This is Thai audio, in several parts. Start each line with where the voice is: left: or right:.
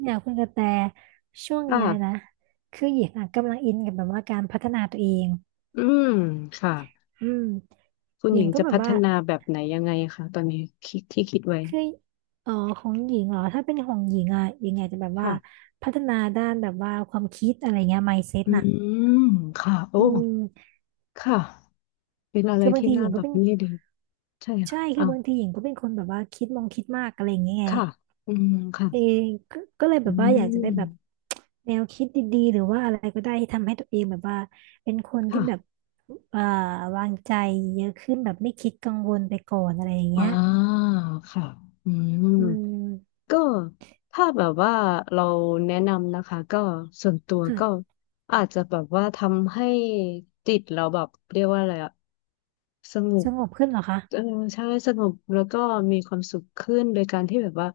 right: เนี่ยคุณกระแตช่วงเนี้ยนะ
left: ค่ะ
right: คือหญิงอ่ะกำลังอินกับแบบว่าการพัฒนาตัวเอง
left: อืมค่ะ
right: อืม
left: คุณ
right: ห
left: ห
right: ญิ
left: ญิ
right: ง
left: ง
right: ก็
left: จะ
right: แบบ
left: พัฒ
right: ว่า
left: นาแบบไหนยังไงคะตอนนี้คิดที่คิดไว้
right: คืออ๋อของหญิงเหรอถ้าเป็นของหญิงอ่ะหญิงอาจจะแบบว่า
left: ค่ะ
right: พัฒนาด้านแบบว่าความคิดอะไรเงี้ย mindset
left: อื
right: น่ะ
left: มค่ะโอ้
right: อืม
left: ค่ะ เป็นอะไร
right: คือบาง
left: ที่
right: ทีห
left: น่า
right: ญิง
left: แบ
right: ก็
left: บ
right: เป็น
left: นี้ดีใช่
right: ใช่
left: ค่ะ
right: คือ
left: อ้าว
right: บางทีหญิงก็เป็นคนแบบว่าคิดมองคิดมากอะไรอย่างเงี้ยไง
left: ค่ะ อืม
right: เอ
left: ค่ะ
right: งก็เลย
left: อื
right: แบบว่าอยากจะได้
left: ม
right: แบบ แนวคิดดีๆหรือว่าอะไรก็ได้ที่ทำให้ตัวเองแบบว่าเป็นคนที่
left: ค่ะ
right: แบบอ่าวางใจเยอะขึ้นแบบไม่คิดกังวลไปก่อนอะไรอย่าง
left: อ่
right: เงี้ย
left: าค่ะ อืม
right: อืม
left: ก็ถ้าแบบว่าเราแนะนำนะคะก็ส่วนตัวก็
right: ค่ะ
left: อาจจะแบบว่าทำให้จิตเราแบบเรียกว่าอะไรอะสง
right: ส
left: บ
right: งบขึ้นเหรอคะ
left: เออใช่สงบแล้วก็มีความสุขขึ้นโดยการที่แบบว่า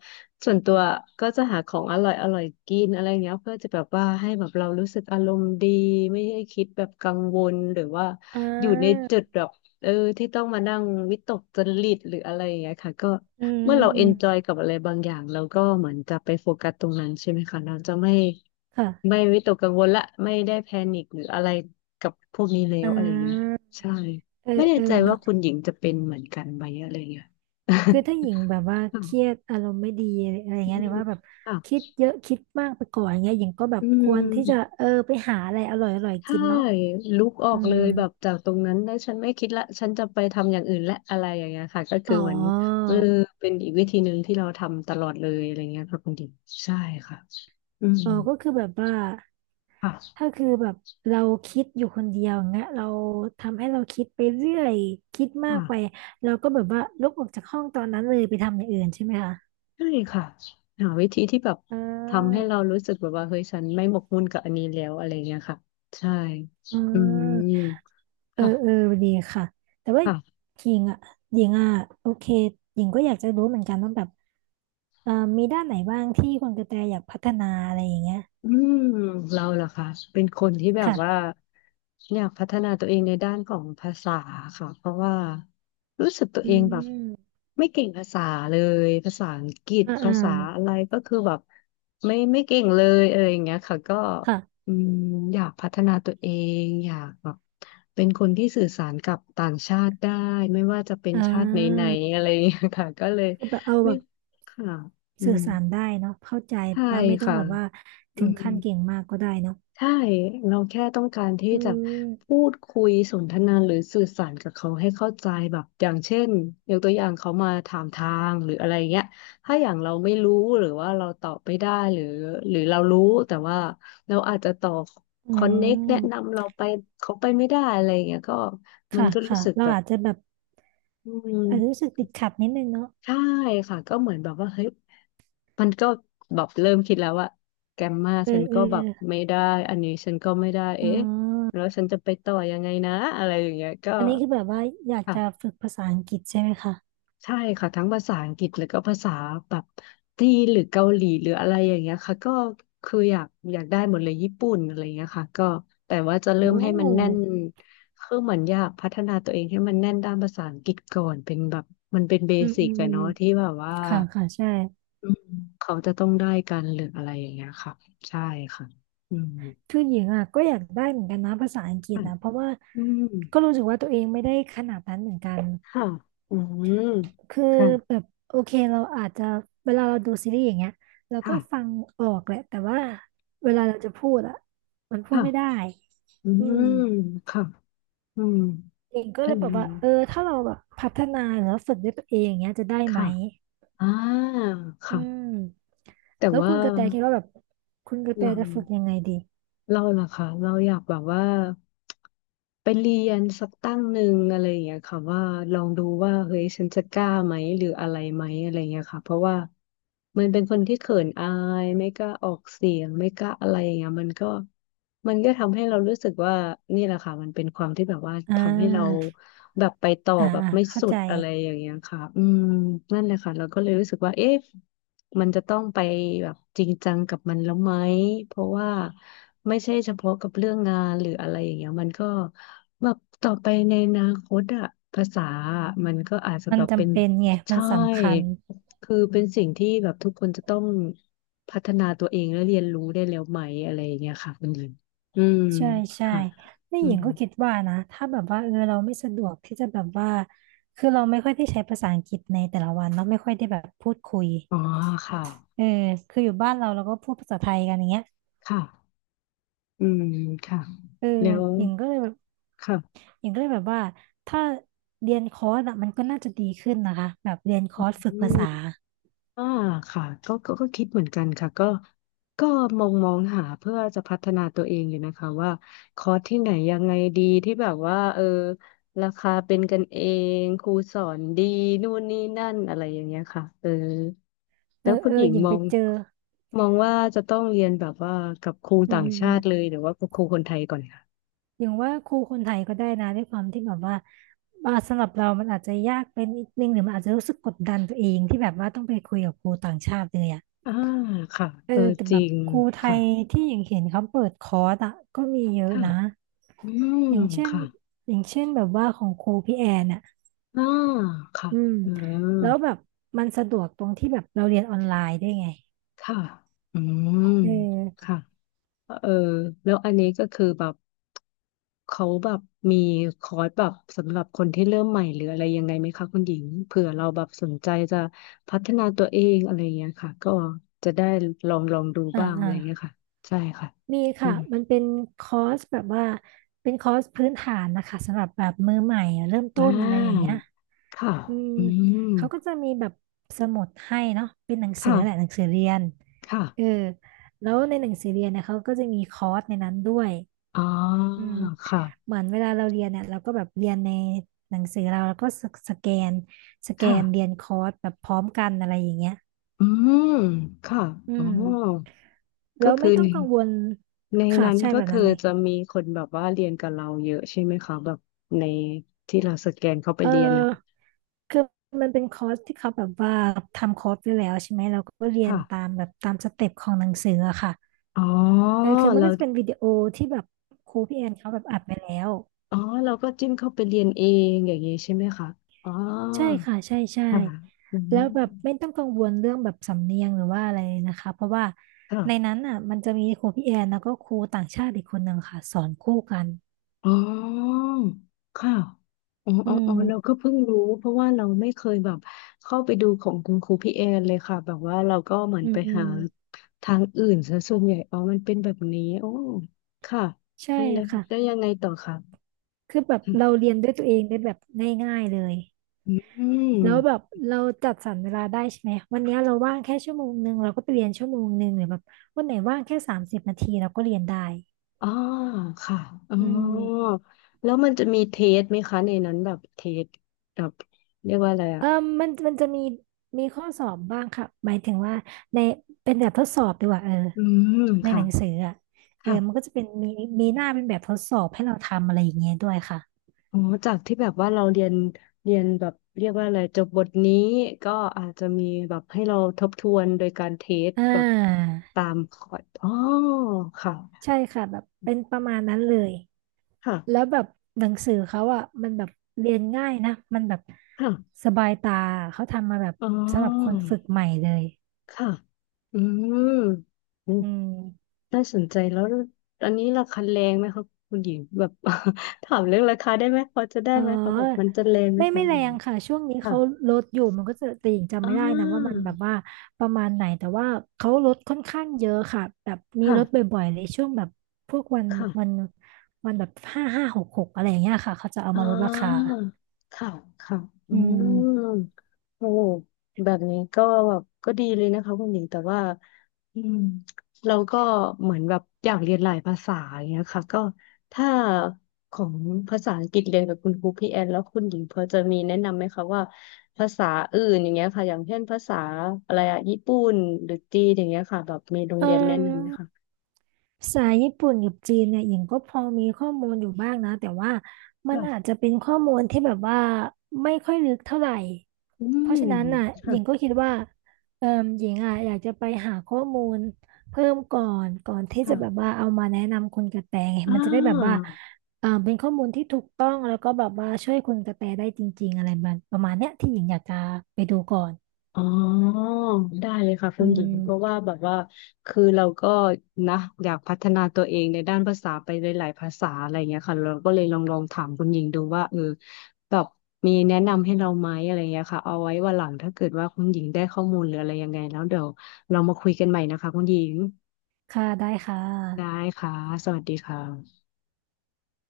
left: ส่วนตัวก็จะหาของอร่อยอร่อยกินอะไรเงี้ยเพื่อจะแบบว่าให้แบบเรารู้สึกอารมณ์ดีไม่ให้คิดแบบกังวลหรือว่า
right: อ่
left: อยู่ใน
right: า
left: จุดแบบ เออที่ต้องมานั่งวิตกจริตหรืออะไรอย่างเงี้ยค่ะก็
right: อื
left: เมื่อ
right: ม
left: เรา
right: อื
left: เอ
right: ม
left: นจอยกับอะไรบางอย่างเราก็เหมือนจะไปโฟกัสตรงนั้นใช่ไหมคะเราจะไม่
right: ค่ะ
left: ไม่วิตกกังวลละไม่ได้แพนิคหรืออะไรกับพวกนี้แล้
right: อ่
left: วอะไรอย่างเงี้ย
right: า
left: ใช่
right: เอ
left: ไม่
right: อ
left: แน่
right: เออ
left: ใจว่า
right: เนาะ
left: คุณหญิงจะเป็นเหมือนกันไหมอะไรอย่างเงี้ย
right: คือถ้าหญิงแบบว่า
left: ค่ะ
right: เครียดอารมณ์ไม่ดีอะไร
left: อื
right: เงี้ยหรือ
left: ม
right: ว่าแบบ
left: ค่ะ
right: คิดเยอะคิดมากไปก่อนอย่างเงี้ยหญิงก็แบ
left: อื
right: บควรที่จะ
left: ม
right: เออไปหาอะไรอร่อยๆ
left: ใช่
right: กินเนาะ
left: ลุกออ
right: อื
left: กเล
right: ม
left: ยแบบจากตรงนั้นแล้วฉันไม่คิดละฉันจะไปทำอย่างอื่นและอะไรอย่างเงี้ยค่ะก็
right: อ๋
left: คือ
right: อ
left: เหมือนเออเป็นอีกวิธีหนึ่งที่เราทำตลอดเลยอะไรเงี้ยค่ะคุณดิมใช่ค่ะอืม
right: อ๋อก็คือแบบว่า
left: ค่ะ
right: ถ้าคือแบบเราคิดอยู่คนเดียวอย่างเงี้ยเราทำให้เราคิดไปเรื่อยคิดมากไป
left: ค่ะ
right: เราก็แบบว่าลุกออกจากห้องตอนนั้นเลยไปทำอย่างอื่นใช่ไหมคะ
left: ใช่ค่ะหาวิธีที่แบบ
right: อ่
left: ทำให้
right: า
left: เรารู้สึกแบบว่าเฮ้ยฉันไม่หมกมุ่นกับอันนี้แล้วอะไรเงี้ยค่ะใช่
right: อื
left: อื
right: ม
left: ม
right: เออ
left: ค่ะ
right: เออดีค่ะแต่ว่า
left: ค่ะ
right: หญิงอ่ะหญิงอ่ะโอเคหญิงก็อยากจะรู้เหมือนกันว่าแบบเอ่อมีด้านไหนบ้างที่คุณกระแตอยากพัฒนาอะไรอย่างเงี้ย
left: อืมเราล่ะคะเป็นคนที่แบบว่า
right: ค่ะ
left: อยากพัฒนาตัวเองในด้านของภาษาค่ะเพราะว่ารู้สึกตัว
right: อื
left: เองแบบ
right: ม
left: ไม่เก่งภาษาเลยภาษาอังกฤษ
right: อ่า
left: ภา
right: อ่า
left: ษาอะไรก็คือแบบไม่เก่งเลยเอออย่างเงี้ยค่ะก็
right: ค่ะ
left: อืมอยากพัฒนาตัวเองอยากแบบเป็นคนที่สื่อสารกับต่างชาติได้ไม่ว่าจะเป็น
right: อ่
left: ชาติไหน
right: า
left: ๆอะไรอย่างเงี้ยค่ะก็เลย
right: คือแบบเอาแบ
left: ไม่
right: บ
left: ค่ะอื
right: สื่อ
left: ม
right: สารได้เนาะเข้าใจ
left: ใช่
right: ว่าไม่ต้อง
left: ค่ะ
right: แบบว่า
left: อื
right: ถึง
left: ม
right: ขั้นเก่งมากก็ได้เนาะ
left: ใช่เราแค่ต้องการที่
right: อื
left: จะ
right: ม
left: พูดคุยสนทนาหรือสื่อสารกับเขาให้เข้าใจแบบอย่างเช่นยกตัวอย่างเขามาถามทางหรืออะไรเงี้ยถ้าอย่างเราไม่รู้หรือว่าเราตอบไม่ได้หรือเรารู้แต่ว่าเราอาจจะต่อ
right: อื
left: คอนเน็กแนะ
right: ม
left: นำเราไปเขาไปไม่ได้อะไรเงี้ยก็มัน
right: ค่ะ
left: ก็รู้
right: ค่ะ
left: สึก
right: เรา
left: แบบ
right: อาจจะแบบ
left: อืม
right: อาจจะรู้สึกติดขัดนิดนึงเนาะ
left: ใช่ค่ะก็เหมือนแบบว่าเฮ้ย มันก็แบบเริ่มคิดแล้วว่าแกมมา
right: เอ
left: ฉั
right: อ
left: น
right: เออ
left: ก็แบบไม่ได้อันนี้ฉันก็ไม่ได้
right: อ๋
left: เอ๊ะ
right: อ
left: แล้วฉันจะไปต่อยังไงนะอะไรอย่างเงี้ยก็
right: อันนี้คือแบบว่าอยากจะ
left: ค่ะ
right: ฝึกภาษาอังกฤษใช่ไหมคะ
left: ใช่ค่ะทั้งภาษาอังกฤษแล้วก็ภาษาแบบจีนหรือเกาหลีหรืออะไรอย่างเงี้ยค่ะก็คืออยากได้หมดเลยญี่ปุ่นอะไรอย่างเงี้ยค่ะก็แต่ว่าจะเริ่ม
right: โอ้
left: ให้มันแน่นคือเหมือนอยากพัฒนาตัวเองให้มันแน่นด้านภาษาอังกฤษก่อนเป็นแบบมันเป็นเบ
right: อืม
left: สิ
right: อื
left: ก
right: มอื
left: อะ
right: ม
left: เนาะที่แบบว่า
right: ค่ะค่ะใช่
left: อืมเขาจะต้องได้กันหรืออะไรอย่างเงี้ยค่ะใช่ค่ะอืม
right: คือหญิงอ่ะก็อยากได้เหมือนกันนะภาษาอังกฤษ
left: ค่ะ
right: นะเพราะว่า
left: อืม
right: ก็รู้สึกว่าตัวเองไม่ได้ขนาดนั้นเหมือนกัน
left: ค่ะอืม
right: คือ
left: ค่ะ
right: แบบโอเคเราอาจจะเวลาเราดูซีรีส์อย่างเงี้ยเราก็
left: ค่ะ
right: ฟังออกแหละแต่ว่าเวลาเราจะพูดอะมันพูด
left: ค่ะ
right: ไม่ได้
left: อื
right: อืม
left: มค่ะอืม
right: เองก็
left: อั
right: เล
left: น
right: ยแบ
left: นี้
right: บว่าเออถ้าเราแบบพัฒนาหรือว่าฝึกด้วยตัวเองอย่างเงี้ยจะได้ไหม
left: ค่ะอ่า
right: อื
left: ค่ะ
right: ม
left: แต่
right: แล้ว
left: ว่า
right: คุณกระแตคิดว่าแบบคุณกระแต
left: เรา
right: จะฝึกยังไงดี
left: เราเหรอคะเราอยากแบบว่าไปเรียนสักตั้งหนึ่งอะไรอย่างเงี้ยค่ะว่าลองดูว่าเฮ้ยฉันจะกล้าไหมหรืออะไรไหมอะไรอย่างเงี้ยค่ะเพราะว่ามันเป็นคนที่เขินอายไม่กล้าออกเสียงไม่กล้าอะไรอย่างเงี้ยมันก็ทำให้เรารู้สึกว่านี่แหละค่ะมันเป็นความที่แบบว่า
right: อ่
left: ทำให้เรา
right: า
left: แบบไปต่อ
right: อ่า
left: แบบ
right: อ่า
left: ไม่
right: เข้า
left: สุ
right: ใจ
left: ดอะไรอย่างเงี้ยค่ะอืมนั่นแหละค่ะเราก็เลยรู้สึกว่าเอ๊ะ มันจะต้องไปแบบจริงจังกับมันแล้วไหมเพราะว่าไม่ใช่เฉพาะกับเรื่องงานหรืออะไรอย่างเงี้ยมันก็แบบต่อไปในอนาคตอะภาษาอะมันก็อาจจะ
right: มั
left: แบ
right: น
left: บเป็
right: จำ
left: น
right: เป็นไงมัน
left: ใช่
right: สำคัญ
left: คือเป็นสิ่งที่แบบทุกคนจะต้องพัฒนาตัวเองและเรียนรู้ได้แล้วไหมอะไรอย่างเงี้ยค่ะคุณหญิงอืม
right: ใช่ใช่
left: ค่ะ
right: นี่
left: อื
right: หญิง
left: ม
right: ก็คิดว่านะถ้าแบบว่าเออเราไม่สะดวกที่จะแบบว่าคือเราไม่ค่อยได้ใช้ภาษาอังกฤษในแต่ละวันเราะไม่ค่อยได้แบบพูดคุย
left: อ๋อค่ะ
right: เออคืออยู่บ้านเราเราก็พูดภาษาไทยกันอย่างเงี้ย
left: ค่ะอืมค่ะ
right: เออ
left: แล้ว
right: หญิงก็เลยแบบ
left: ค่ะ
right: หญิงก็เลยแบบว่าถ้าเรียนคอร์สอะมันก็น่าจะดีขึ้นนะคะแบบเรียนคอร์สฝึก
left: อื
right: ภาษา
left: ม อ่าค่ะก็คิดเหมือนกันค่ะก็ก็มองหาเพื่อจะพัฒนาตัวเองอยู่นะคะว่าคอร์สที่ไหนยังไงดีที่แบบว่าเออราคาเป็นกันเองครูสอนดีนู่นนี่นั่นอะไรอย่างเงี้ยค่ะเออ
right: เอ
left: แล้ว
right: อ
left: คุณ
right: เอ
left: ห
right: อ
left: ญิง
right: หญิง
left: ม
right: ไป
left: อง
right: เจอ
left: มองว่าจะต้องเรียนแบบว่ากับครู
right: อื
left: ต่างชาติเลย
right: ม
left: หรือว่ากับครูคนไทยก่อนค่ะ
right: อย่างว่าครูคนไทยก็ได้นะด้วยความที่แบบว่าอ่าสำหรับเรามันอาจจะยากเป็นนิดนึงหรือมันอาจจะรู้สึกกดดันตัวเองที่แบบว่าต้องไปคุยกับครูต่างชาติเลยอ่ะ
left: อ่าค่ะ
right: เออ
left: เออ
right: แต่
left: จ
right: แบ
left: ริ
right: บ
left: ง
right: ครูไท
left: ค่ะ
right: ยที่อย่างเห็นเขาเปิดคอร์สอ่ะก็มีเยอะ
left: ค่ะ
right: นะ
left: อื
right: อย่าง
left: ม
right: เช่น
left: ค่ะ
right: อย่างเช่นแบบว่าของครูพี่แอนอ่ะ
left: อ่าค่ะ
right: อืม
left: อืม
right: แล้วแบบมันสะดวกตรงที่แบบเราเรียนออนไลน์ด้วยไง
left: ค่ะอืม
right: เออ
left: ค่ะเออแล้วอันนี้ก็คือแบบเขาแบบมีคอร์สแบบสำหรับคนที่เริ่มใหม่หรืออะไรยังไงไหมคะคุณหญิงเผื่อเราแบบสนใจจะพัฒนาตัวเองอะไรอย่างเงี้ยค่ะก็จะได้ลองดู
right: อ่า
left: บ้างอะ
right: อ่า
left: ไรอย่างเงี้ยค่ะใช่ค่ะ
right: มี
left: อื
right: ค่ะ
left: ม
right: มันเป็นคอร์สแบบว่าเป็นคอร์สพื้นฐานนะคะสำหรับแบบมือใหม่อะเริ่ม
left: อ่
right: ต้นอะไรอย่างเงี้
left: า
right: ย
left: ค่ะ
right: อืม
left: อื
right: เขาก็
left: ม
right: จะมีแบบสมุดให้เนาะเป็นหนังสือแหละหนั
left: ค่ะ
right: งสือเรียน
left: ค่ะ
right: เออแล้วในหนังสือเรียนเนี่ยเขาก็จะมีคอร์สในนั้นด้วย
left: อ๋อ
right: อืม
left: ค่ะ
right: เหมือนเวลาเราเรียนเนี่ยเราก็แบบเรียนในหนังสือเราแล้วก็สสแกนสแก
left: ค่ะ
right: นเรียนคอร์สแบบพร้อมกันอะไรอย่างเงี้ย
left: อืมค่ะ
right: อื
left: อ๋อ
right: มแล้
left: ก็
right: วไม่
left: คือ
right: ต้อ
left: ใน
right: งกังวล
left: ใน
right: ค่ะ
left: นั้น
right: ใช่
left: ก็
right: แบบ
left: คื
right: นั้
left: อ
right: นเลย
left: จะมีคนแบบว่าเรียนกับเราเยอะใช่ไหมคะแบบในที่เราสแกนเข้าไป
right: เ
left: เรียนนะ
right: ออ
left: คะ
right: คือมันเป็นคอร์สที่เขาแบบว่าทำคอร์สไว้แล้วใช่ไหมเราก็เรียน
left: ค่ะ
right: ตามแบบตามสเต็ปของหนังสืออะค่ะ
left: อ๋อ
right: เออคือมัน
left: เรา
right: ก็จะเป็นวิดีโอที่แบบครูพี่แอนเขาแบบอัดไปแล้ว
left: อ๋อเราก็จิ้มเข้าไปเรียนเองอย่างนี้ใช่ไหมคะอ๋อ
right: ใช่ค่ะใช่ใช่
left: ค่ะอืม
right: แล้วแบบไม่ต้องกังวลเรื่องแบบสำเนียงหรือว่าอะไรเลยนะคะเพราะว่า
left: ค่ะ
right: ในนั้นอ่ะมันจะมีครูพี่แอนแล้วก็ครูต่างชาติอีกคนหนึ่งค่ะสอนคู่กัน
left: อ๋อค่ะอ๋อ
right: อื
left: อ๋ออ๋อเราก็
right: ม
left: เพิ่งรู้เพราะว่าเราไม่เคยแบบเข้าไปดูของคุณครูพี่แอนเลยค่ะ แบบว่าเราก็เหมือน
right: อื
left: ไป
right: มอื
left: หา
right: ม
left: ทางอื่นซะส่วนใหญ่อ๋อมันเป็นแบบนี้โอ้ค่ะ
right: ใช่
left: แล้ว
right: ค่ะ
left: แล้วยังไงต่อคะ
right: คือแบบ
left: อืม
right: เราเรียนด้วยตัวเองได้แบบง่ายๆเลย
left: อ
right: แล้วแบบ
left: ม
right: เราจัดสรรเวลาได้ใช่ไหมวันเนี้ยเราว่างแค่ชั่วโมงหนึ่งเราก็ไปเรียนชั่วโมงหนึ่งหรือแบบวันไหนว่างแค่สามสิบนาทีเราก็เรียนได้
left: อ๋อค่ะอ๋อ
right: อืม
left: แล้วมันจะมีเทสไหมคะในนั้นแบบเทสแบบเรียกว่าอะไร
right: เอ
left: อ่ะ
right: อมันจะมีมีข้อสอบบ้างค่ะหมายถึงว่าในเป็นแบบทดสอบดีกว่าเออ
left: อืม
right: ใน
left: ค่
right: หนังสืออ่ะเออ
left: ะ
right: มันก็จะเป็นมีมีหน้าเป็นแบบทดสอบให้เราทำอะไรอย่างเงี้ยด้วยค่ะ
left: อ๋อจากที่แบบว่าเราเรียนแบบเรียกว่าอะไรจบบทนี้ก็อาจจะมีแบบให้เราทบทวนโดยการเทส
right: อ่
left: แบบ
right: า
left: ตามคอร์สอ๋อค่ะ
right: ใช่ค่ะแบบเป็นประมาณนั้นเลย
left: ค่ะ
right: แล้วแบบหนังสือเขาอ่ะมันแบบเรียนง่ายนะมันแบบ
left: ค่ะ
right: สบายตาเขาทำมาแบบ
left: อ๋อ
right: สำหรับคนฝึกใหม่เลย
left: ค่ะอืมอืม
right: อืม
left: น่าสนใจแล้วตอนนี้ราคาแรงไหมครับคุณหญิงแบบ ถามเรื่องราคาได้ไหมพอจะได้
right: อ๋อ
left: ไหมคะแบบมันจะแรงไหม
right: ไม่
left: คะ
right: ไม่
left: อะไร
right: แร
left: อย่าง
right: ง
left: เงี้ย
right: ค่ะช่วงนี้
left: ค่ะ
right: เขาลดอยู่มันก็จะแต่หญิงจำ
left: อ่
right: ไม่ได้นะว่า
left: า
right: มันแบบว่าประมาณไหนแต่ว่าเขาลดค่อนข้างเยอะค่ะแบบมี
left: ค่ะ
right: ลดบ่อยๆเลยช่วงแบบพวกวันวัน
left: ค่ะ
right: แบบห้าห้าหกหกอะไรอย่างเงี้ยค่ะเขาจะเอา
left: อ่
right: มาลดราคา
left: าค่ะค่ะอื
right: อืม
left: มโอ้แบบนี้ก็แบบก็ดีเลยนะคะคุณหญิงแต่ว่าอืมเราก็เหมือนแบบอยากเรียนหลายภาษาอย่างเงี้ยค่ะก็ถ้าของภาษาอังกฤษเรียนกับคุณครูพี่แอนแล้วคุณหญิงพอจะมีแนะนำไหมคะว่าภาษาอื่นอย่างเงี้ยค่ะอย่างเช่นภาษาอะไรอะญี่ปุ่นหรือจีนอย่างเงี้ยค่ะแบบมีโรง
right: เอ
left: เรียนแนะนำไหมคะ
right: อ ภาษาญี่ปุ่นกับจีนเนี่ยหญิงก็พอมีข้อมูลอยู่บ้างนะแต่ว่ามัน
left: ค่ะ
right: อาจจะเป็นข้อมูลที่แบบว่าไม่ค่อยลึกเท่าไหร่
left: อื
right: เพ
left: ม
right: ราะฉะนั้นน่ะห
left: ค่ะ
right: ญิงก็คิดว่าเออหญิงอ่ะอยากจะไปหาข้อมูลเพิ่มก่อนที่จะแบบ
left: ค่ะ
right: ว่าเอามาแนะนำคุณกระแตไง
left: อ่
right: มันจะได้แบบว่า
left: า
right: เออเป็นข้อมูลที่ถูกต้องแล้วก็แบบว่าช่วยคุณกระแตได้จริงๆอะไรแบบประมาณเนี้ยที่หญิงอยากจะไปดูก่อน
left: อ๋อได้เลยค่ะคุ
right: อื
left: ณหญิงเพราะว่า
right: ม
left: แบบว่าคือเราก็นะอยากพัฒนาตัวเองในด้านภาษาไปหลายๆภาษาอะไรเงี้ยค่ะเราก็เลยลองถามคุณหญิงดูว่าเออแบบมีแนะนำให้เราไหมอะไรเงี้ยค่ะเอาไว้วันหลังถ้าเกิดว่าคุณหญิงได้ข้อมูลหรืออะไรยังไงแล้วเดี๋ยวเรามาคุยกันใหม่นะคะคุณหญิง
right: ค่ะได้ค่ะ
left: ได้ค่ะสวัสดีค่ะ